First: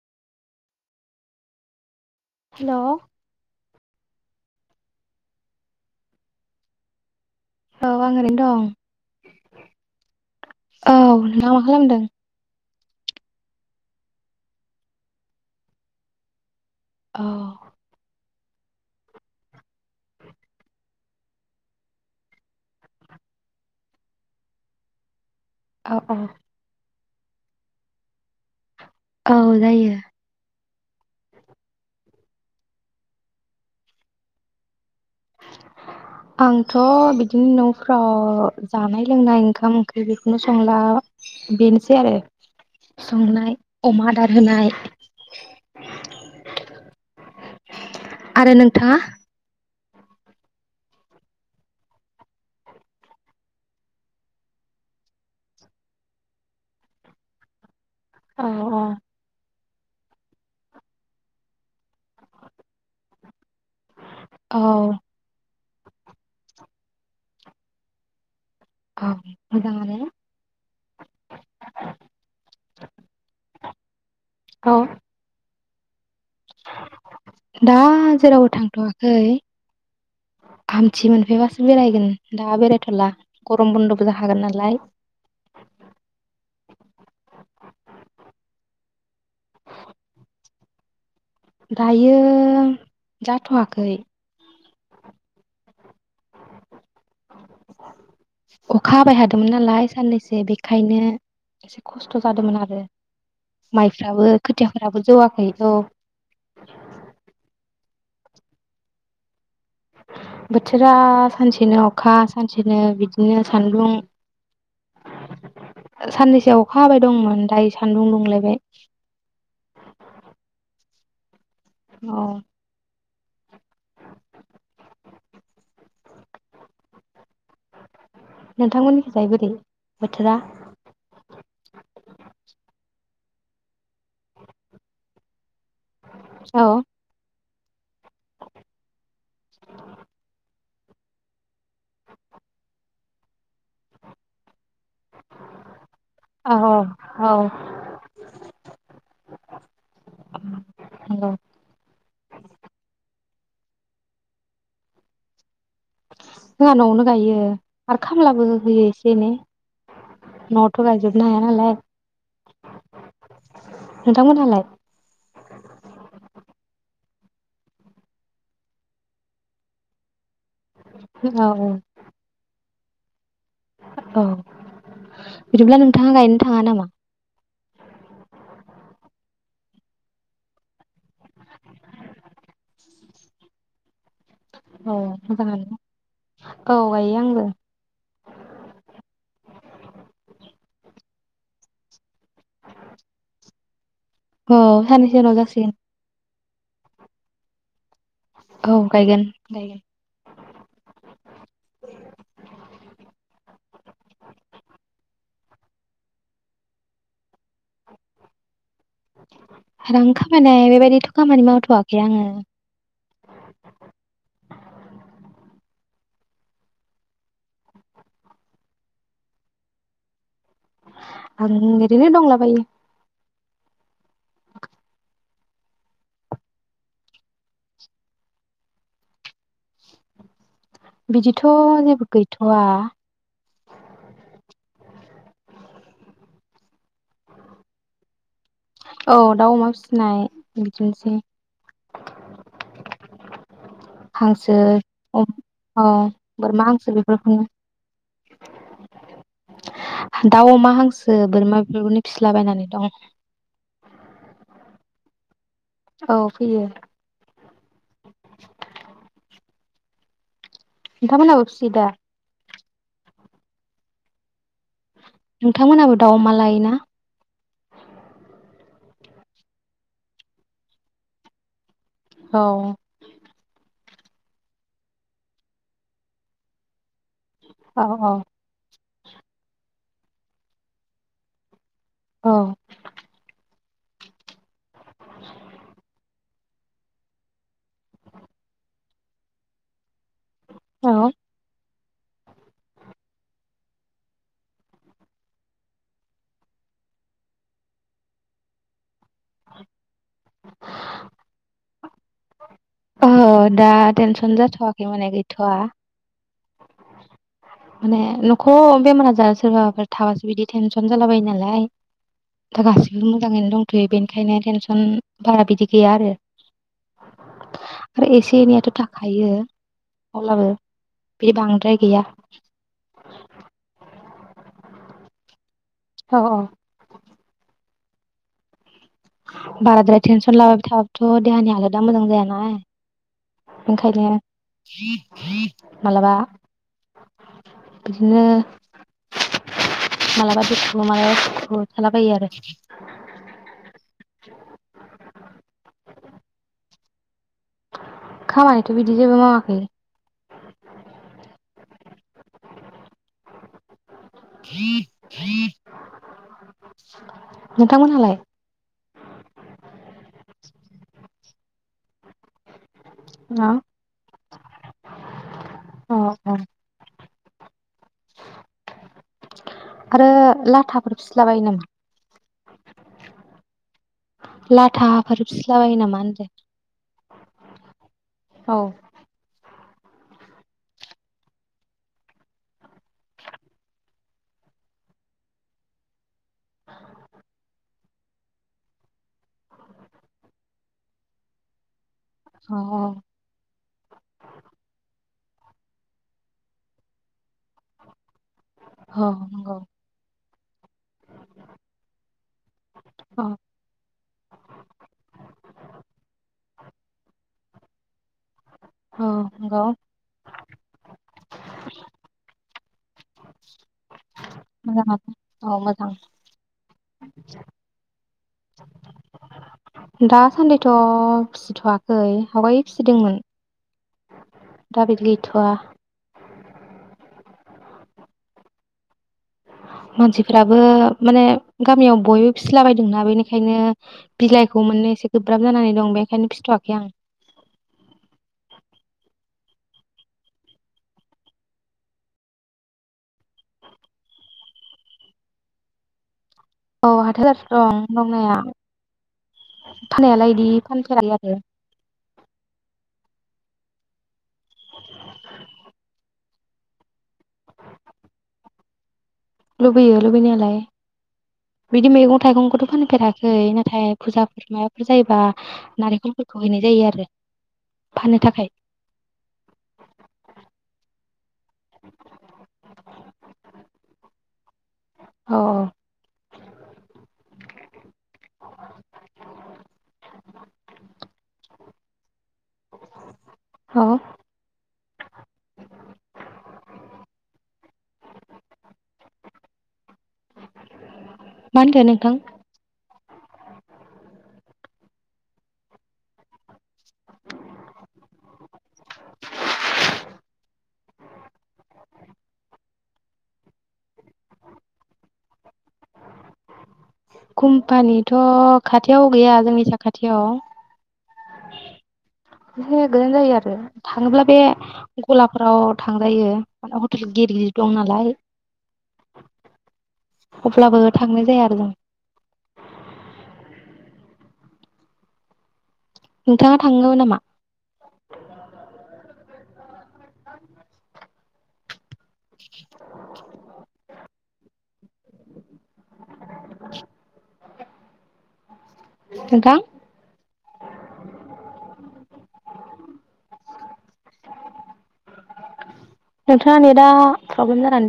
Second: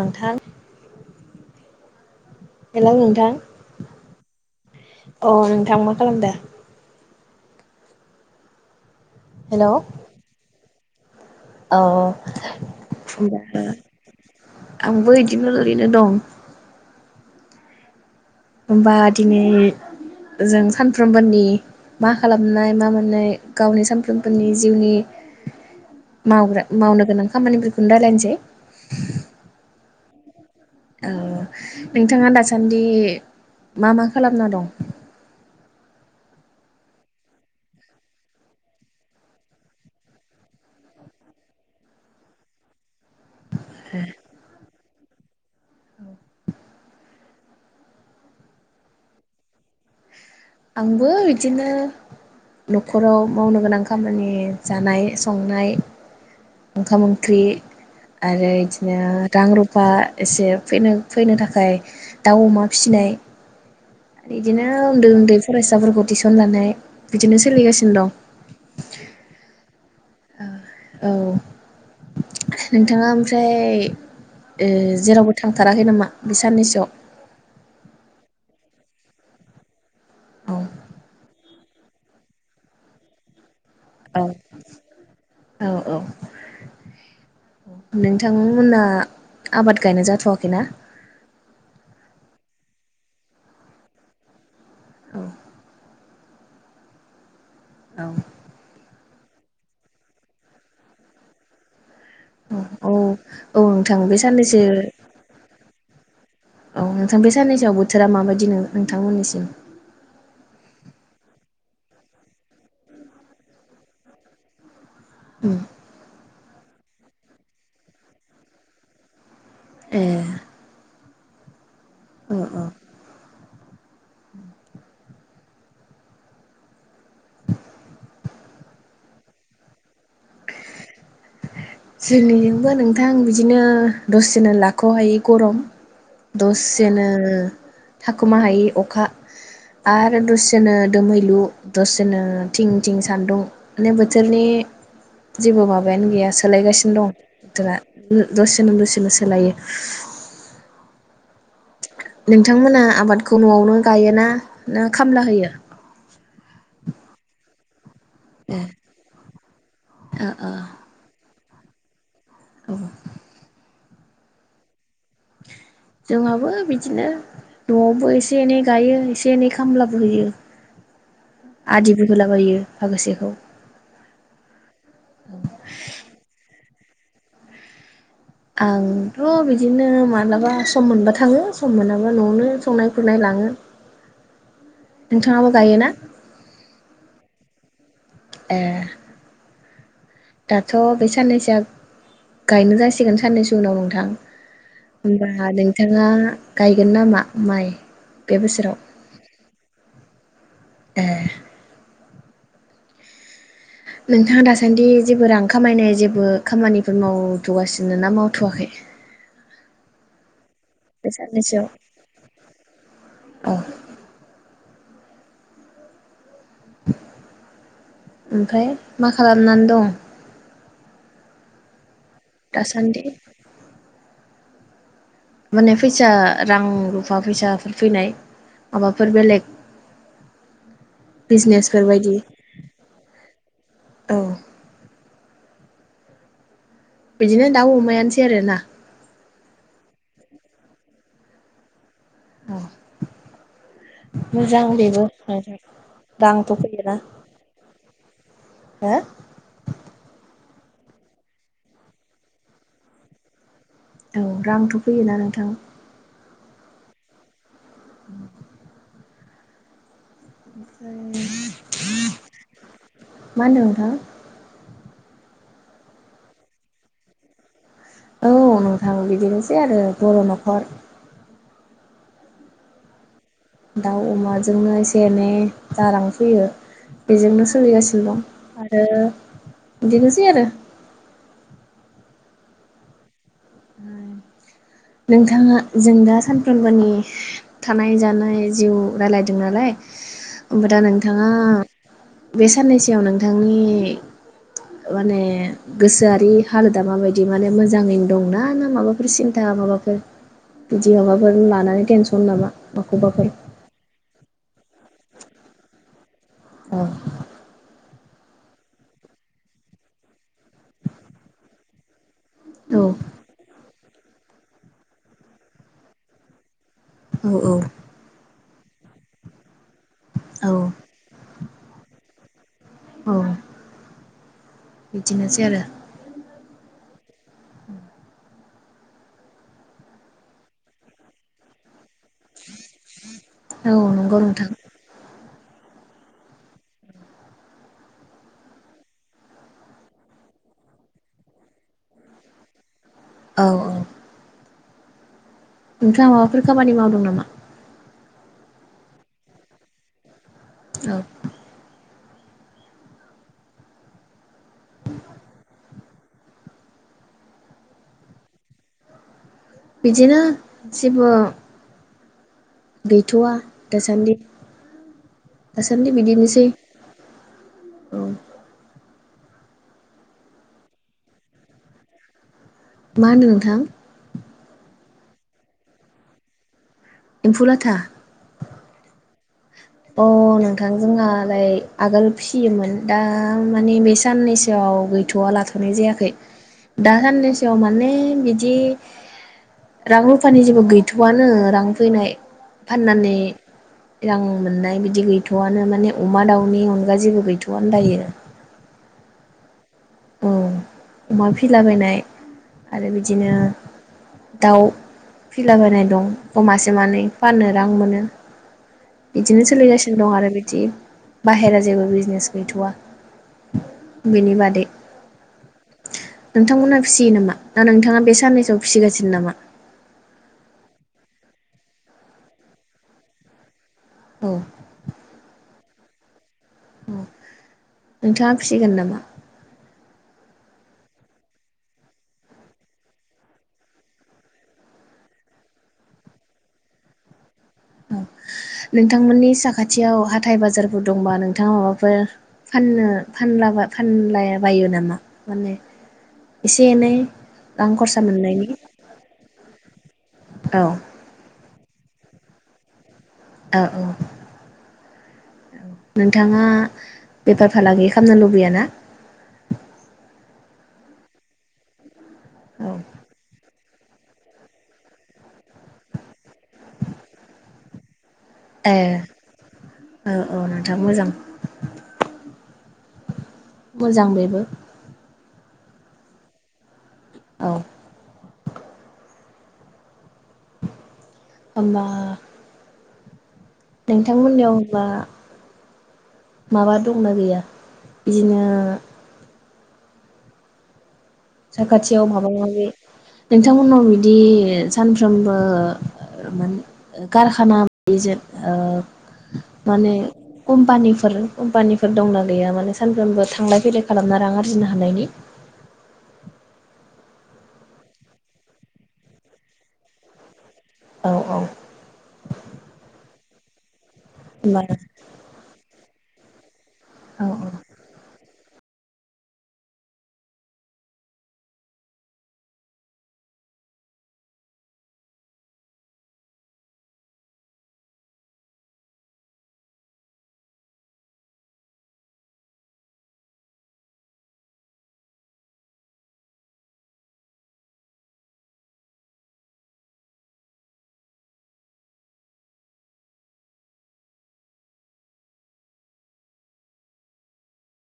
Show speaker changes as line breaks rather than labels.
नोंथां हेल' नोंथां अ नोंथां मा खालामदो?
औ आं ओरैनो दं।
हेल'
औ दा मा खालामदों?
[unintelligible] आंबो इदिनो ओरैनो दं।
औ
होब्मा जों सानफ्रोमबोनि मा खालामनाय मा मोननाय गावनि सानफ्रोमफोरनि जिउनि
औ औ
मावग्रा मावनो गोनां खामानिफोरखोनो रायलायनोसै
औ जायो
ओ नों नोंथाङा दासान्दि मा मा खालामना दं?
आंथ' बिदिनो न'फ्राव जानाय लोंनाय ओंखाम ओंख्रि बेखौनो संला बेनोसै आरो संनाय अमा आदार होनाय आरो नोंथाङा
आंबो बिदिनो न'खराव मावनो गोनां खामानि जानाय संनाय ओंखाम ओंख्रि
औ
आरो
औ
बिदिनो रां रु बा एसे फनो फैनो थाखाय दाउ अमा फिसिनाय बिदिनो उन्दु
औ
उन्दु फरायसाफोरखौ टिउसन लानाय बिदिनो सोलिगासिनो दं
औ मोजाङानो
औ नोंथाङा ओमफ्राय ऐ ए
औ
जेरावबो थां थांथाराखै नामा बे साननैसोआव
दा जेरावबो थां थ'वाखै आमथि मोनफैबासो बेरायगोन दा बेरायथ'ला गरम बन्द'बो
औ
जाखागोन नालाय
औ औ नोंथांमोना आबाद गायनाय जाथ'वाखैना?
दायो जाथ'वाखै
औ
अखा हाबाय हादो मोन नालाय साननैसो बेखायनो खस्थ' जादोंमोन आरो
औ औ नोंथां बे
माइफ्राबो
साननैसो
खोथियाफोराबो जौवाखै औ
औ नोंथां बे साननैसोआवबो बोथोरा माबदिनो नोंथांमोननिसिम?
बोथोरा सानसेनो अखा सानसेनो बिदिनो सान्दुं साननैसोआव अखा हाबाय दंमोन दायो सान्दुं दुंलायबाय
ए
औ
ओ ओ [inaudible]
नोंथांमोननि थाखाय बोरै बोथोरा
जोंनिजोंबो नोंथां बिदिनो दसेनो लाख'हायि गरम
औ
दसेनो थाखुमाहायै अखा आरो दसेनो दोमैलु दसेनो थिं बिथिं सान्दुं मे बोथोरनि जेबो माबायानो गैया
औ
सोलायगासिनो दं
औ
बोथोरा दसेनो दसेनो सोलायो
औ नंगौ
नोंथांमोना आबादखौ न'आवनो गायोना ना खामला होयो
जोंहा न'आवनो गायो आरो खामलाबो होयो एसे एनै
ओ ओ
न'आवथ' गायजोबनो हाया नालाय
औ।
नोंथांमोनहालाय।
जोंहाबो बिदिनो न'आवबो एसे एनै गायो एसे एनै खामलाबो होयो।
औ औ
आदिबो होलाबायो। फागोसेखौ।
औ बिदिब्ला नोंथाङा गायनो थाङा नामा।
आंथ' बिदिनो मालाबा सम मोनबा थाङो सम मोनाबा न'आवनो संनाय खुरनाय लाङो
औ
नोंथाङाबो
मोजाङानो
गायोना
औ गायो आंबो।
एह गायनो जासिगोन साननैसो उनाव नोंथां
औ सानैसो
होमबा
उनाव जासिगोन
नोंथाङा गायगोन नामा माइ। बे
औ
बोसोराव
गायगोन गायगोन।
ए नोंथाङा दासान्दि जेबो रां खामायनाय जेबो खामानिफोर मावथ'गासिनो ना मावथ'वाखै।
रां खामायनाय
बे
बेबायदिथ' खामानि
साननैसोआव
मावथ'वाखै आङो।
औ ओमफाय मा खालामनानै दं
आं इद दिनो दंलाबायो।
दासान्दि माने फैसा रां रुफा फैसाफोर फैनाय माबाफोर बेलेग।
बिदिथ'
बिजनेसफोर
जेबो
बायदि
गैथ'वा
औ बिदिनो दाउ अमायानोसै आरोना
औ दाउ अमा फिसिनाय बिदिनोसै
औ।
हांसो
मोजां बेबो
[unintelligible]
नोंथां रांथ'
बोरमा हांसो
फैयोना
बेफोरखौनो।
हो
दाउ अमा हांसो बोरमा बेफोरखौनो फिसलाबायायनानै दं।
औ रांथ' फैयोना नोंथां।
औ फैयो।
[unintelligible] ओमफ्राय
नोथामोनाबो फिसियो दा?
मा होन्दों नोंथां।
नोंथांमोनहाबो दाउ अमा लायोना?
औ नोंथां बिदिनोसै आरो बर' न'खर।
औ।
दाउ अमाजोंनो एसे-एनै जा रां फैयो। बेजोंनो
औ औ
सोलिगासिनो दं आरो इदिनोसै आरो।
औ।
[unintelligible] नोंथाङा जों दा सान सबनि थानाय जानाय जिउ रायलायदों नालाय। दा
औ
नोंथाङा बे साननैसोआव नोंथांनि माने गोसोआरि हालोदा माबायदि माने मोजाङैनो। दंना ना माबाफोर सिन्था माबाफोर बिदि माबाफोर लानानै टेनसन नामा।
ओ
माखौबाफोर
दा टेनसन जा थवाखै माने गैथवा।
औ।
माने न'खौ बेमार आजार सोरबाफोर थाबासो बिदि टेनसन जाला बायो नालाय। दा
औ
गाससिबो मोजाङैनो दं। थयो बेनिखायनो टेनसन बारा बिदि गैया आरो।
औ
आरो एसे एनैया। थाखायो।
औ
अब्लाबो। बि बांद्राय गैया।
औ। बिदिनोसै आरो।
औ औ बाराद्राय टेनसन लाबाय थाबथ' देहानि आलाद दा मोजां जायाना।
औ
ओंखायनो
नंगौ नोंथां।
मालाबा बिदिनो मालाबा दुखु मालाबा सुखु थालाबायो आरो‌।
औ नोंथा माबाफोर खामानि मावदों नामा?
खामानिथ' बिदि जेबो मावाखै।
औ
[inaudible] नोंथांमोनहालाय।
बिदिनो जेबो। गैथ'वा
अ
दासान्दि दासान्दि
अ अ
बिदिनोसै। औ।
आरो लाथाफोर फिसलाबायो नामा।
मा होनो नोंथां।
लाथा फोर फिस्लाबायो नामा होनदो।
एम्फुलाथा।
औ।
अ नोंथां जोंहालाय आगोल फिसियोमोन दा माने बे साननैसोआव गैथ'वा लाथ'नाय जायाखै दा साननैसोआव माने बिदि रां रुफानि जेबो गैथ'आनो रां फैनाय।
अ अ
फाननानै रां। बिदि गैथ'आनो माने अमा दाउनि अनगा जेबो गैथ'। जग दायोनो।
औ नंगौ
अमा फिलाबायनाय आरो
औ
बिदिनो दाउ फिलाबायनाय दं अमासे मानै। फाननो रां मोनो
औ
बिदिनो
नंगौ
सोलिगासिनो दं आरो बिदि बाहेरा जेबो बिजनेस गैथवा बिनि बादै
मोजाङानो औ मोजां
नोंथांमोनहा फिसियो नामा दा नोंथाङा बे साननैसोआव फिसिगासिनो नामा
दासान्दिथ' फिसिथवाखै आवगाय फिसिदोंमोन
औ
दा बिदि गैथआ
नोंथाङा फिसिगोन नामा
मानसिफ्राबो माने गामियाव बयबो फिसिलाबायदोंना बेनिखायनो बिलाइखौ मोन एसे गोब्राब जानानै दं बेखायनो फिथवाखै आं
औ नोंथांमोननि साखाथियाव हाथाय बाजारफोर दंबा नोंथाङा माबाफोर फाननो फानला फानलाय बायो नामा माने एसे
अ
एनै
हाथायाव लाथा
रां
दं
खरसा
दंनाया
मोननायनि
फाननायालाय बिदि
औ
फानफेराखै आरो
औ औ नोंथाङा बेफार फालांगि खालामनो लुबैया ना
लुबैयो लुबैनायालाय बिदि मैगं थाइगंफोर
औ
फानफेराखै नाथाय फुजाफोर माबाफोर जायोबा नारेंखलफोरखौ हैनाय जायो आरो फाननो थाखाय
ए औ औ नोंथां मोजां मोजां बेबो
अ अ
औ ओम्बा
[inaudible]
नोंथांमोननियाव होनबा माबा दंना गैया बिदिनो
मा होनदो
साखाथियाव
नोंथां
माबा माबि नोंथांमोननाव बिदि सानफ्रोमबो माने कारखानाजों माने कम्पानिफोर कम्पानिफोर दंना गैया माने सानफ्रोमबो थांलाय फैलाय खालामना रां आरजिनो हानायनि
कम्पानिथ खाथियाव गैया जोंनि साखाथियाव
औ औ
ए थाङोब्ला बे
होमबा
गलापाराव थांजायो मान हटेल
औ औ
गिदिर दंनालाय अब्लाबो थांनाय जाया आरो जों नोंथाङा थागोमोन नामा [unintelligible] नोंथां नोंथाङा नेदा प्रब्लेम जानानै